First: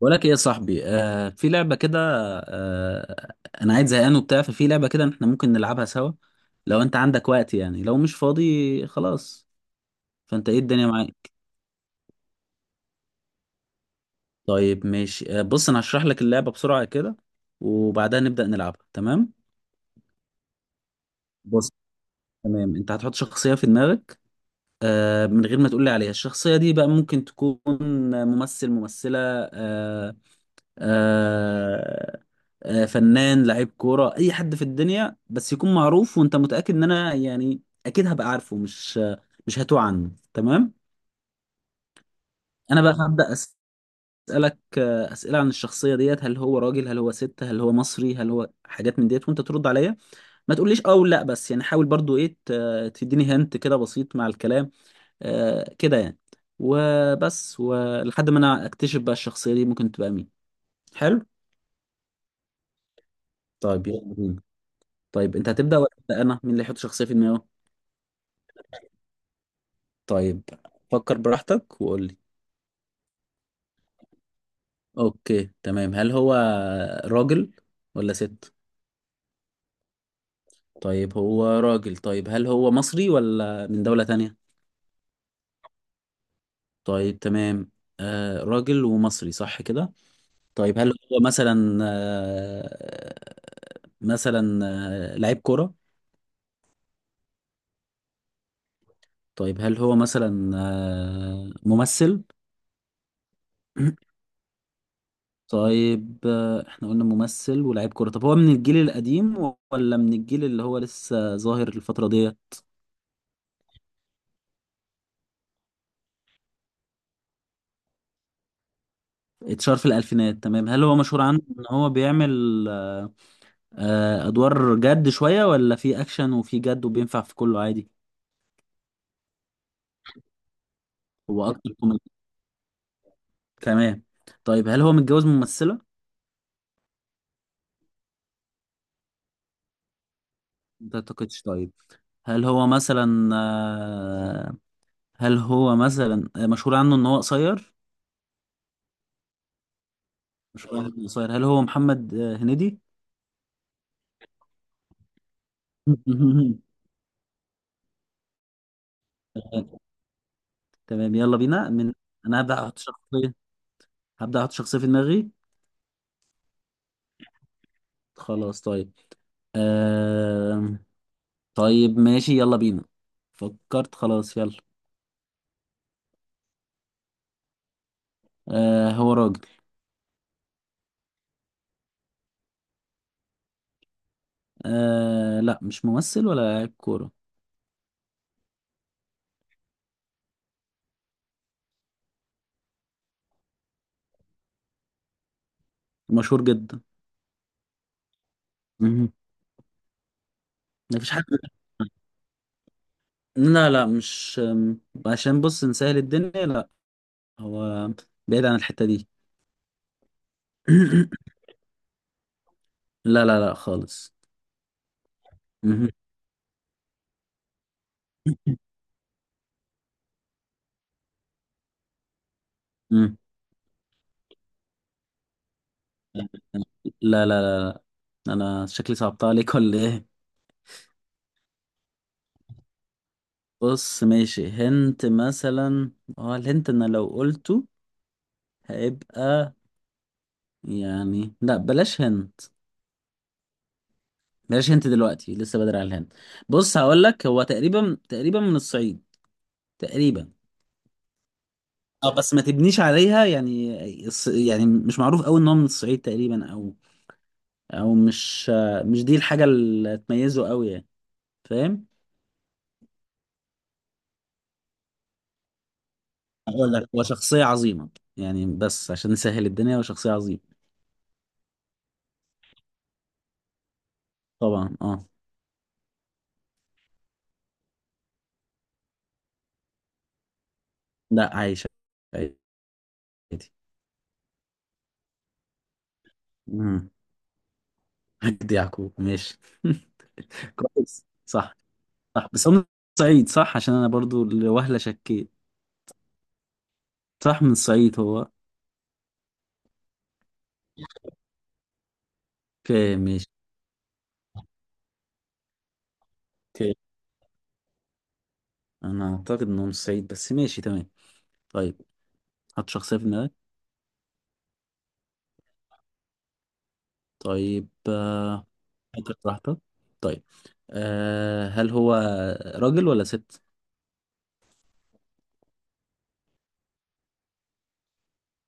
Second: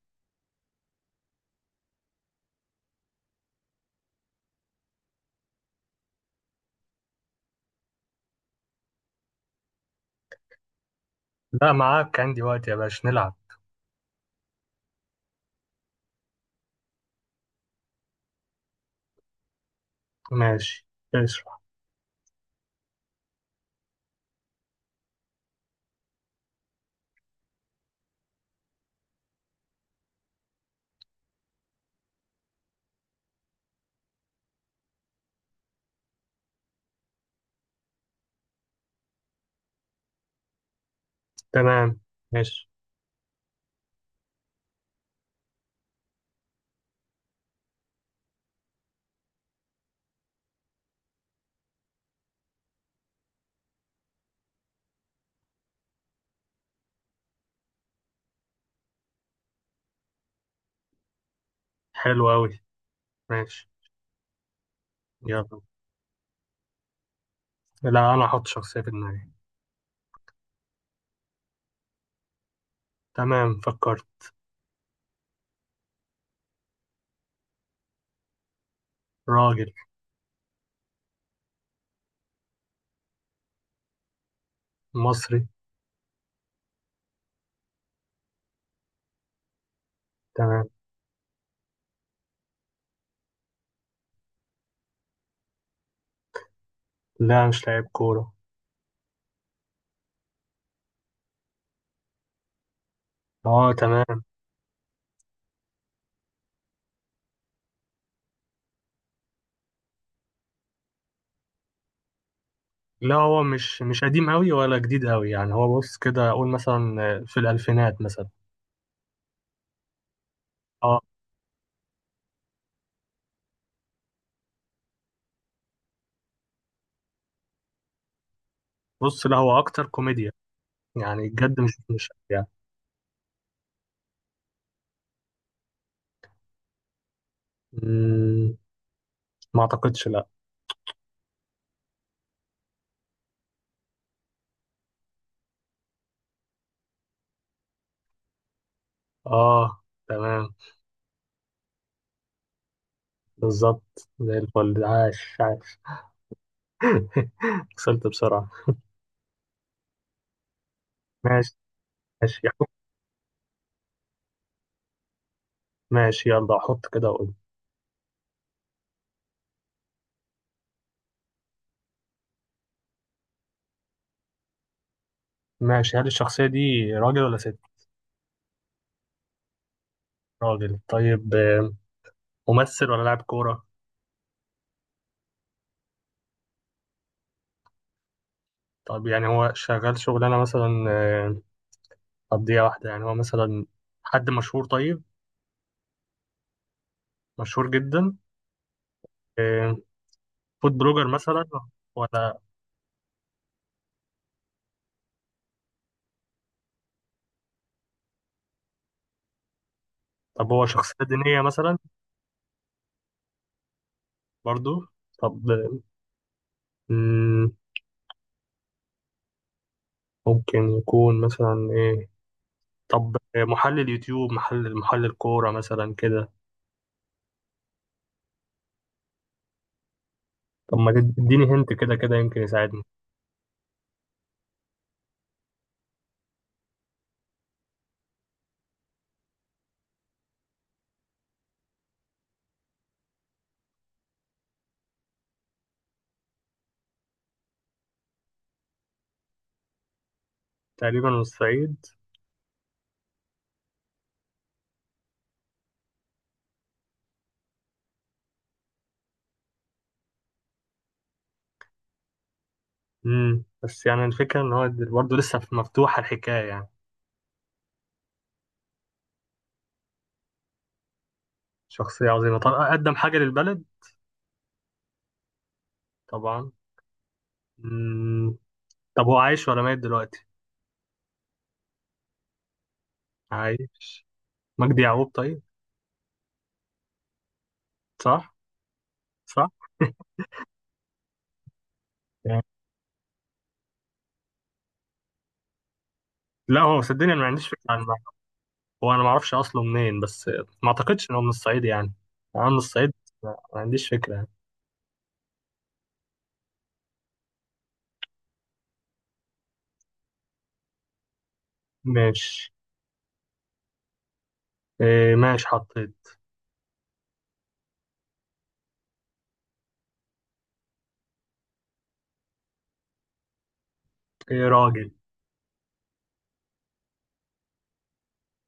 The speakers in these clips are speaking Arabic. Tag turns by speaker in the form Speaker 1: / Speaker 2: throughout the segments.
Speaker 1: بقول لك ايه يا صاحبي، في لعبه كده. آه انا عايز زهقان وبتاع، ففي لعبه كده احنا ممكن نلعبها سوا، لو انت عندك وقت يعني، لو مش فاضي خلاص. فانت ايه الدنيا معاك؟
Speaker 2: لا، معاك. عندي وقت يا باشا، نلعب.
Speaker 1: طيب ماشي، بص انا هشرح لك اللعبه بسرعه كده، وبعدها نبدا نلعبها، تمام؟
Speaker 2: ماشي. ماشي.
Speaker 1: بص، تمام انت هتحط شخصيه في دماغك، من غير ما تقول لي عليها. الشخصيه دي بقى ممكن تكون ممثل، ممثله، آه، آه، فنان، لعيب كورة، أي حد في الدنيا، بس يكون معروف وأنت متأكد إن أنا يعني أكيد هبقى عارفه، مش هتوه عنه، تمام؟
Speaker 2: تمام. ماشي.
Speaker 1: أنا بقى هبدأ أسألك أسئلة عن الشخصية ديت، هل هو راجل، هل هو ست، هل هو مصري، هل هو حاجات من ديت، وأنت ترد عليا. ما تقوليش أه ولا لأ، بس يعني حاول برضو إيه، تديني هنت كده بسيط مع الكلام، كده يعني. وبس، ولحد ما أنا أكتشف بقى الشخصية دي ممكن تبقى مين. حلو.
Speaker 2: حلو أوي. ماشي.
Speaker 1: طيب يلا بينا. طيب
Speaker 2: يلا.
Speaker 1: انت هتبدأ ولا أبدأ انا؟ مين اللي يحط شخصية في دماغه؟
Speaker 2: لا، أنا أحط شخصية في دماغي.
Speaker 1: طيب فكر براحتك وقول لي.
Speaker 2: تمام، فكرت.
Speaker 1: اوكي تمام، هل هو راجل ولا ست؟
Speaker 2: راجل
Speaker 1: طيب هو راجل، طيب هل هو مصري ولا من دولة تانية؟
Speaker 2: مصري.
Speaker 1: طيب تمام، راجل ومصري، صح كده؟
Speaker 2: تمام.
Speaker 1: طيب هل هو مثلا، مثلا لعيب كرة؟
Speaker 2: لا، مش لاعب كورة.
Speaker 1: طيب هل هو مثلا ممثل؟
Speaker 2: اه، تمام.
Speaker 1: طيب، احنا قلنا ممثل ولاعيب كورة، طب هو من الجيل القديم ولا من الجيل اللي هو لسه ظاهر الفترة دي؟
Speaker 2: لا، هو مش قديم أوي ولا جديد أوي، يعني هو بص كده، أقول مثلا في الألفينات مثلا.
Speaker 1: اتشهر في الألفينات، تمام. هل هو
Speaker 2: اه،
Speaker 1: مشهور عنه ان هو بيعمل أدوار جد شوية، ولا في أكشن وفي جد وبينفع في كله عادي؟
Speaker 2: بص، لا هو أكتر كوميديا، يعني
Speaker 1: هو
Speaker 2: بجد
Speaker 1: أكتر
Speaker 2: مش
Speaker 1: كوميدي،
Speaker 2: يعني.
Speaker 1: تمام. طيب هل هو متجوز من ممثلة؟
Speaker 2: مم، ما أعتقدش، لا.
Speaker 1: ما أعتقدش، طيب. هل هو مثلا مشهور عنه ان هو قصير؟
Speaker 2: اه، تمام.
Speaker 1: مشهور عنه إنه قصير، هل هو محمد هنيدي؟
Speaker 2: بالظبط زي الفل، عاش عاش. وصلت بسرعة.
Speaker 1: تمام، يلا
Speaker 2: ماشي.
Speaker 1: بينا من
Speaker 2: ماشي.
Speaker 1: انا، هبدأ احط شخصية، هبدأ احط شخصية في دماغي.
Speaker 2: ماشي، يلا أحط كده وأقول.
Speaker 1: خلاص طيب، آه... طيب ماشي يلا بينا. فكرت خلاص، يلا.
Speaker 2: ماشي، هل الشخصية دي راجل ولا ست؟
Speaker 1: آه هو راجل.
Speaker 2: راجل. طيب، ممثل ولا لاعب كورة؟
Speaker 1: آه لا، مش ممثل ولا لاعب كورة.
Speaker 2: طب يعني هو شغال شغلانة مثلا، قضية واحدة، يعني هو مثلا حد مشهور، طيب.
Speaker 1: مشهور جدا.
Speaker 2: مشهور جدا.
Speaker 1: مهم.
Speaker 2: آه، فود بلوجر
Speaker 1: مفيش حد،
Speaker 2: مثلا؟ ولا...
Speaker 1: لا لا، مش أم، عشان بص نسهل الدنيا، لا، هو بعيد عن الحتة دي.
Speaker 2: طب هو شخصية دينية مثلا؟
Speaker 1: لا لا لا خالص.
Speaker 2: برضو. طب
Speaker 1: مهم.
Speaker 2: مم، ممكن يكون مثلا إيه؟
Speaker 1: مم.
Speaker 2: طب محلل يوتيوب، محلل كورة مثلا كده.
Speaker 1: لا لا لا. انا شكلي صعبتها عليك ولا ايه؟
Speaker 2: طب ما تديني هنت، كده كده يمكن يساعدني.
Speaker 1: بص ماشي، هنت مثلا. اه الهنت انا لو قلته هيبقى يعني، لا بلاش هنت، بلاش هنت دلوقتي، لسه بدري على الهنت. بص هقول لك، هو تقريبا، تقريبا من الصعيد، تقريبا.
Speaker 2: تقريبا من الصعيد.
Speaker 1: اه بس ما تبنيش عليها يعني، يعني مش معروف قوي ان هو من الصعيد تقريبا، او او مش دي الحاجة اللي تميزه قوي يعني، فاهم؟
Speaker 2: بس يعني الفكرة ان هو برضه لسه مفتوحة الحكاية يعني.
Speaker 1: هقول لك هو شخصية عظيمة يعني، بس عشان نسهل الدنيا هو شخصية عظيمة.
Speaker 2: شخصية عظيمة، طب قدم حاجة للبلد؟
Speaker 1: طبعا اه.
Speaker 2: طبعا. امم طب هو عايش ولا ميت دلوقتي؟
Speaker 1: لا عايشة، عادي.
Speaker 2: عايش. مجدي يعقوب. طيب. صح.
Speaker 1: مجدي يعقوب، ماشي.
Speaker 2: صح،
Speaker 1: كويس، صح. صح
Speaker 2: يعني.
Speaker 1: بس هو من الصعيد صح، عشان انا برضو لوهلة شكيت،
Speaker 2: لا، هو صدقني، انا ما
Speaker 1: صح
Speaker 2: عنديش
Speaker 1: من
Speaker 2: فكرة عن
Speaker 1: الصعيد
Speaker 2: المعنى.
Speaker 1: هو.
Speaker 2: هو انا ما اعرفش اصله منين، بس ما اعتقدش ان هو من الصعيد يعني. انا من الصعيد.
Speaker 1: اوكي ماشي.
Speaker 2: ما عنديش فكرة يعني.
Speaker 1: اوكي انا اعتقد انه من الصعيد، بس ماشي تمام. طيب
Speaker 2: ماشي.
Speaker 1: حط شخصية في دماغك.
Speaker 2: إيه، ماشي، حطيت.
Speaker 1: طيب فكر براحتك. طيب أه هل هو راجل ولا ست؟
Speaker 2: إيه، راجل.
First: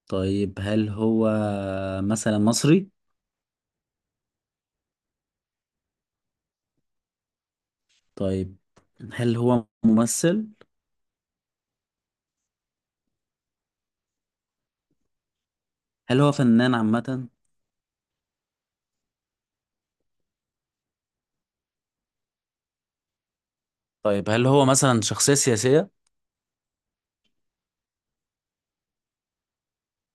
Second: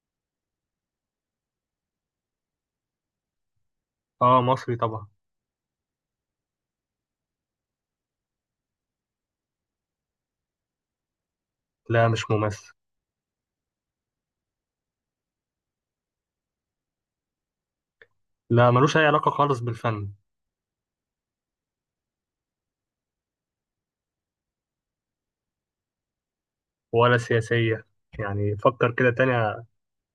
Speaker 1: طيب هل هو مثلا مصري؟
Speaker 2: اه، مصري طبعا.
Speaker 1: طيب هل هو ممثل؟
Speaker 2: لا، مش ممثل.
Speaker 1: هل هو فنان عامة؟
Speaker 2: لا، ملوش أي علاقة خالص بالفن.
Speaker 1: طيب هل هو مثلا شخصية سياسية؟
Speaker 2: ولا سياسية. يعني فكر كده تاني،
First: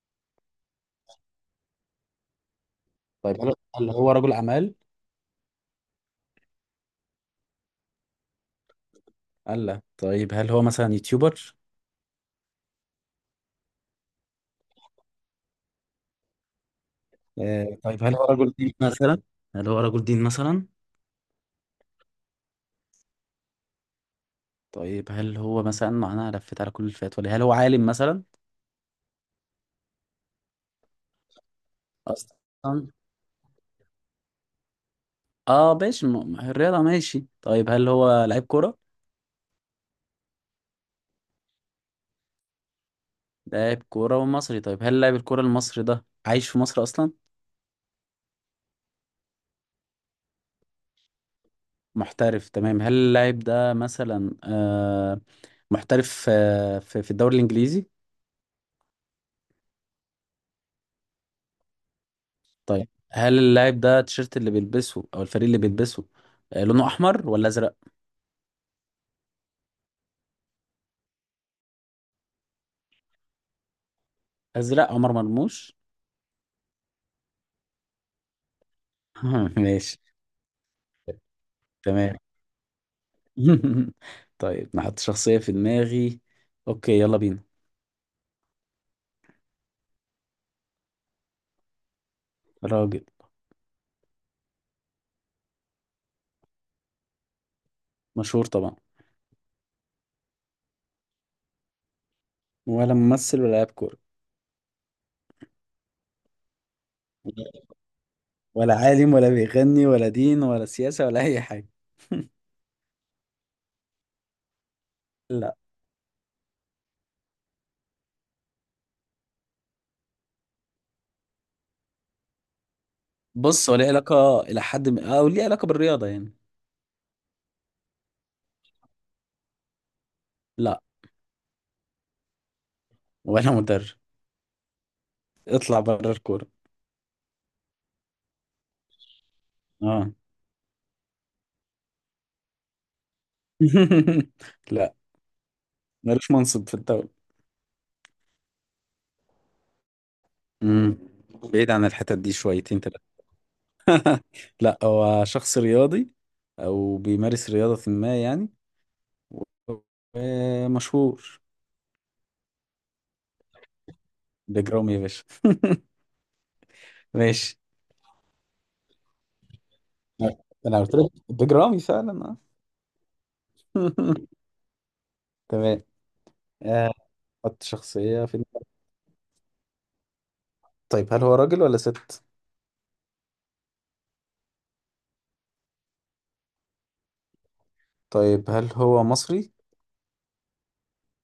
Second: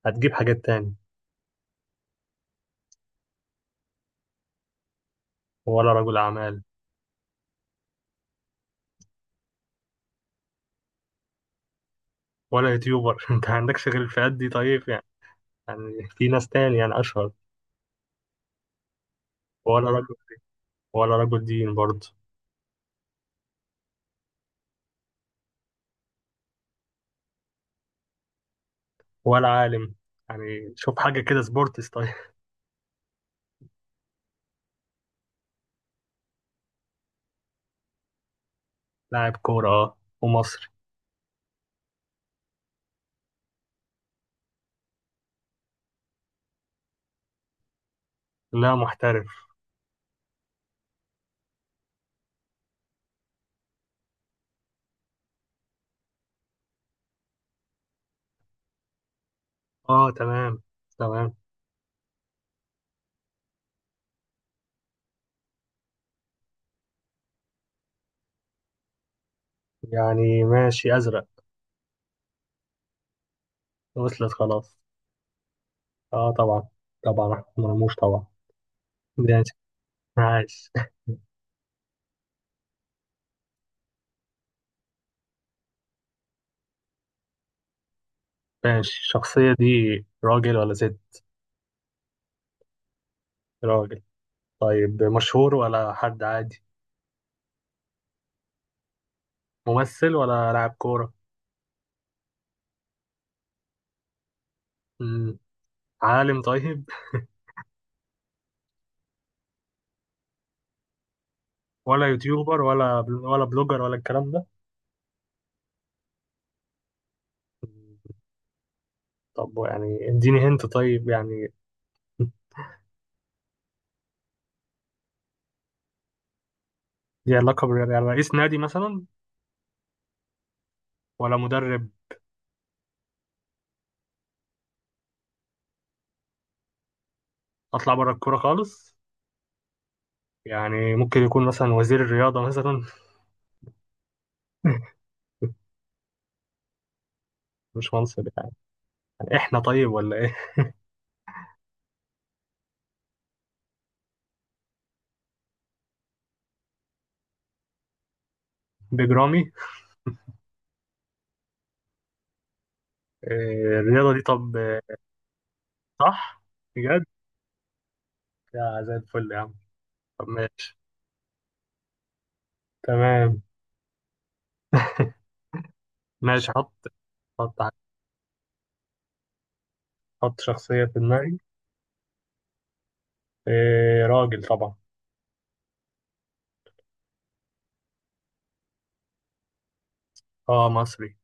Speaker 2: هتجيب حاجات تاني.
Speaker 1: طيب هل هو رجل أعمال؟
Speaker 2: ولا رجل أعمال.
Speaker 1: الله، طيب هل هو مثلا يوتيوبر؟
Speaker 2: ولا يوتيوبر. أنت عندكش غير الفئات دي طيب يعني في ناس تاني يعني أشهر.
Speaker 1: طيب هل هو رجل دين مثلا هل هو
Speaker 2: ولا
Speaker 1: رجل
Speaker 2: رجل
Speaker 1: دين مثلا
Speaker 2: ولا رجل دين برضه.
Speaker 1: طيب هل هو مثلا، معناها لفيت على كل الفئات، ولا هل هو عالم مثلا؟
Speaker 2: ولا عالم. يعني شوف حاجة كده، سبورتس طيب.
Speaker 1: اصلا اه ماشي، الرياضة ماشي. طيب هل هو لعيب كورة؟
Speaker 2: لاعب كورة، أه، ومصري.
Speaker 1: لاعب كورة ومصري، طيب هل لاعب الكورة المصري ده عايش في مصر اصلا؟
Speaker 2: لا، محترف.
Speaker 1: محترف، تمام. هل اللاعب ده مثلا آه محترف آه في في الدوري الانجليزي؟
Speaker 2: أه، تمام. تمام.
Speaker 1: طيب هل اللاعب ده التيشيرت اللي بيلبسه او الفريق اللي بيلبسه لونه احمر ولا ازرق؟
Speaker 2: يعني ماشي، أزرق. وصلت خلاص.
Speaker 1: ازرق، عمر مرموش.
Speaker 2: أه، طبعا. طبعا، أحمد مرموش طبعا. ده
Speaker 1: ماشي،
Speaker 2: عايش.
Speaker 1: تمام. طيب نحط شخصية في دماغي، اوكي يلا بينا.
Speaker 2: ماشي، الشخصية دي راجل ولا ست؟
Speaker 1: راجل.
Speaker 2: راجل. طيب، مشهور ولا حد عادي؟
Speaker 1: مشهور طبعا.
Speaker 2: ممثل ولا لاعب كورة؟
Speaker 1: ولا ممثل ولا لاعب كورة.
Speaker 2: مم. عالم؟ طيب.
Speaker 1: ولا عالم، ولا بيغني، ولا دين، ولا سياسة، ولا أي حاجة.
Speaker 2: ولا يوتيوبر ولا ولا بلوجر ولا الكلام ده؟
Speaker 1: لا.
Speaker 2: مم. طب يعني اديني هنت طيب يعني.
Speaker 1: بص هو ليه علاقة إلى حد ما، أو ليه علاقة بالرياضة يعني.
Speaker 2: دي علاقة بال، يعني رئيس نادي مثلا؟
Speaker 1: لا.
Speaker 2: ولا مدرب؟
Speaker 1: ولا مدرب. اطلع بره الكورة.
Speaker 2: أطلع بره الكورة خالص؟
Speaker 1: اه.
Speaker 2: يعني ممكن يكون مثلا وزير الرياضة مثلا.
Speaker 1: لا، ملوش منصب في الدولة.
Speaker 2: مش منصب يعني؟ يعني احنا طيب ولا ايه؟
Speaker 1: امم بعيد عن الحتت دي شويتين. لا هو شخص رياضي، او بيمارس رياضة ما يعني،
Speaker 2: بجرامي.
Speaker 1: ومشهور.
Speaker 2: إيه الرياضة دي طب؟
Speaker 1: بيج رامي يا باشا.
Speaker 2: صح؟ بجد؟
Speaker 1: ماشي،
Speaker 2: يا زي الفل يا عم. طب ماشي.
Speaker 1: انا قلت لك بيج رامي فعلا، آه.
Speaker 2: تمام.
Speaker 1: تمام.
Speaker 2: ماشي. حط.
Speaker 1: آه،
Speaker 2: حط
Speaker 1: حط
Speaker 2: ع-
Speaker 1: شخصية في دماغي.
Speaker 2: حط شخصية في
Speaker 1: طيب هل هو
Speaker 2: دماغي.
Speaker 1: راجل ولا ست؟
Speaker 2: إيه، راجل طبعا.
Speaker 1: طيب هل هو مصري؟
Speaker 2: اه، مصري.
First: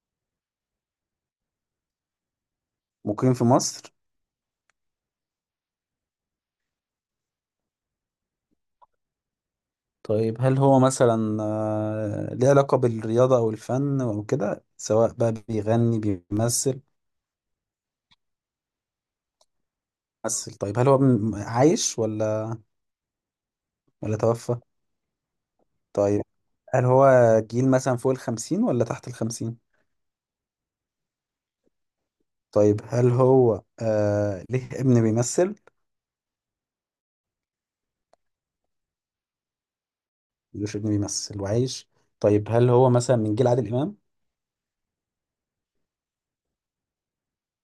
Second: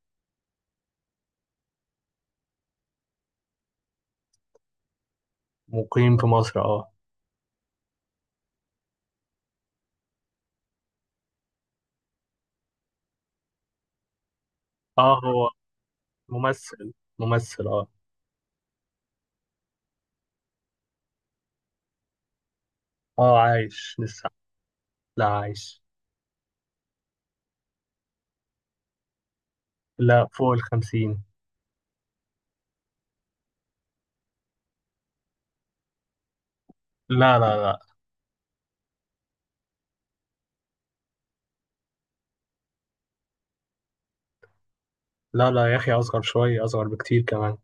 Speaker 1: مقيم في مصر.
Speaker 2: مقيم في مصر، اه.
Speaker 1: طيب هل هو مثلا ليه علاقة بالرياضة او الفن او كده، سواء
Speaker 2: اه،
Speaker 1: بقى
Speaker 2: هو
Speaker 1: بيغني، بيمثل؟
Speaker 2: ممثل. ممثل، اه.
Speaker 1: ممثل. طيب هل هو عايش ولا،
Speaker 2: اه، عايش
Speaker 1: ولا
Speaker 2: لسه.
Speaker 1: توفى؟
Speaker 2: لا، عايش.
Speaker 1: طيب هل هو جيل مثلا فوق الخمسين ولا تحت الخمسين؟
Speaker 2: لا، فوق الخمسين.
Speaker 1: طيب هل هو آه ليه ابن بيمثل؟
Speaker 2: لا لا لا.
Speaker 1: ملوش ابن بيمثل وعايش. طيب هل هو مثلا من جيل عادل إمام؟
Speaker 2: لا لا يا أخي، أصغر شوية، أصغر بكتير كمان.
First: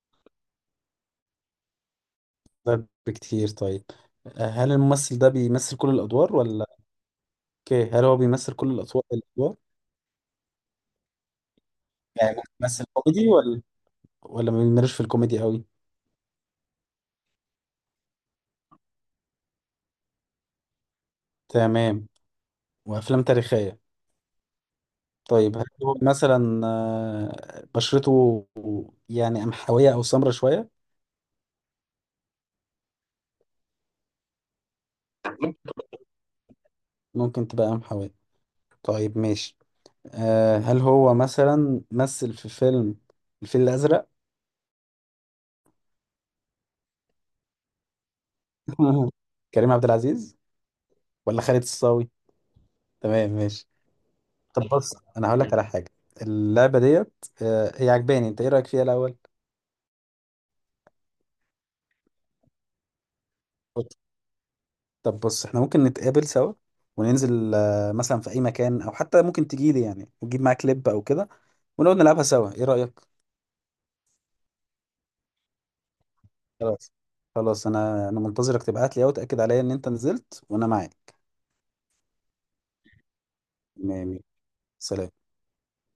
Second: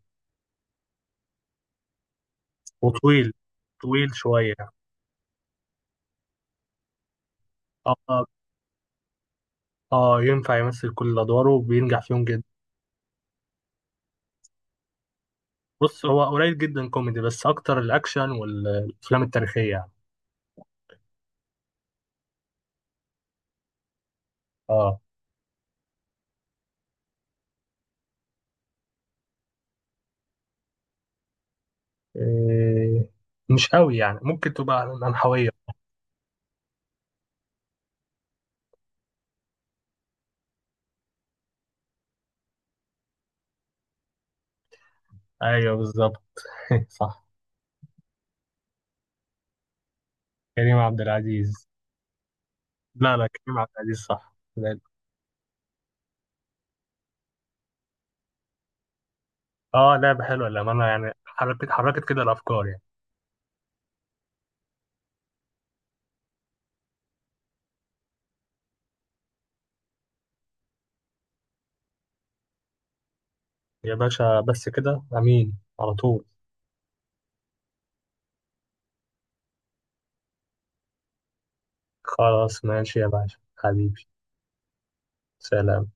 Speaker 1: ده
Speaker 2: وطويل.
Speaker 1: بكتير، طيب.
Speaker 2: طويل شوية.
Speaker 1: هل الممثل ده بيمثل كل الأدوار، ولا، اوكي
Speaker 2: اه.
Speaker 1: هل هو
Speaker 2: اه.
Speaker 1: بيمثل كل الأطوار الأدوار؟
Speaker 2: ينفع يمثل كل أدواره وبينجح فيهم
Speaker 1: يعني
Speaker 2: جدا.
Speaker 1: ممكن يمثل كوميدي، ولا، ولا ما بيميلش في الكوميدي قوي؟
Speaker 2: بص، هو قليل جدا كوميدي، بس أكتر الأكشن والأفلام التاريخية يعني.
Speaker 1: تمام، وأفلام تاريخية.
Speaker 2: اه.
Speaker 1: طيب هل هو مثلا بشرته يعني قمحوية أو سمرة شوية؟
Speaker 2: إيه، مش قوي يعني، ممكن تبقى منحوية.
Speaker 1: ممكن تبقى قمحوية، طيب ماشي. هل هو مثلا مثل في فيلم الفيل الأزرق؟
Speaker 2: ايوه بالظبط. صح.
Speaker 1: كريم عبد العزيز
Speaker 2: كريم عبد
Speaker 1: ولا خالد
Speaker 2: العزيز.
Speaker 1: الصاوي؟
Speaker 2: لا لا،
Speaker 1: تمام
Speaker 2: كريم عبد
Speaker 1: ماشي.
Speaker 2: العزيز صح
Speaker 1: طب
Speaker 2: لا-
Speaker 1: بص أنا هقول لك على حاجة، اللعبة ديت هي عجباني، أنت إيه رأيك فيها الأول؟
Speaker 2: اه، لعبة حلوة للأمانة، يعني حركت حركت كده الأفكار يعني.
Speaker 1: طب بص إحنا ممكن نتقابل سوا، وننزل مثلا في أي مكان، أو حتى ممكن تجيلي يعني وتجيب معاك كليب أو كده، ونقعد نلعبها سوا، إيه رأيك؟
Speaker 2: يا باشا، بس كده أمين على طول.
Speaker 1: خلاص. خلاص أنا منتظرك تبعت لي أهو، تأكد عليا إن أنت نزلت وأنا معاك.
Speaker 2: خلاص، ماشي يا باشا حبيبي.
Speaker 1: تمام، سلام.
Speaker 2: سلام.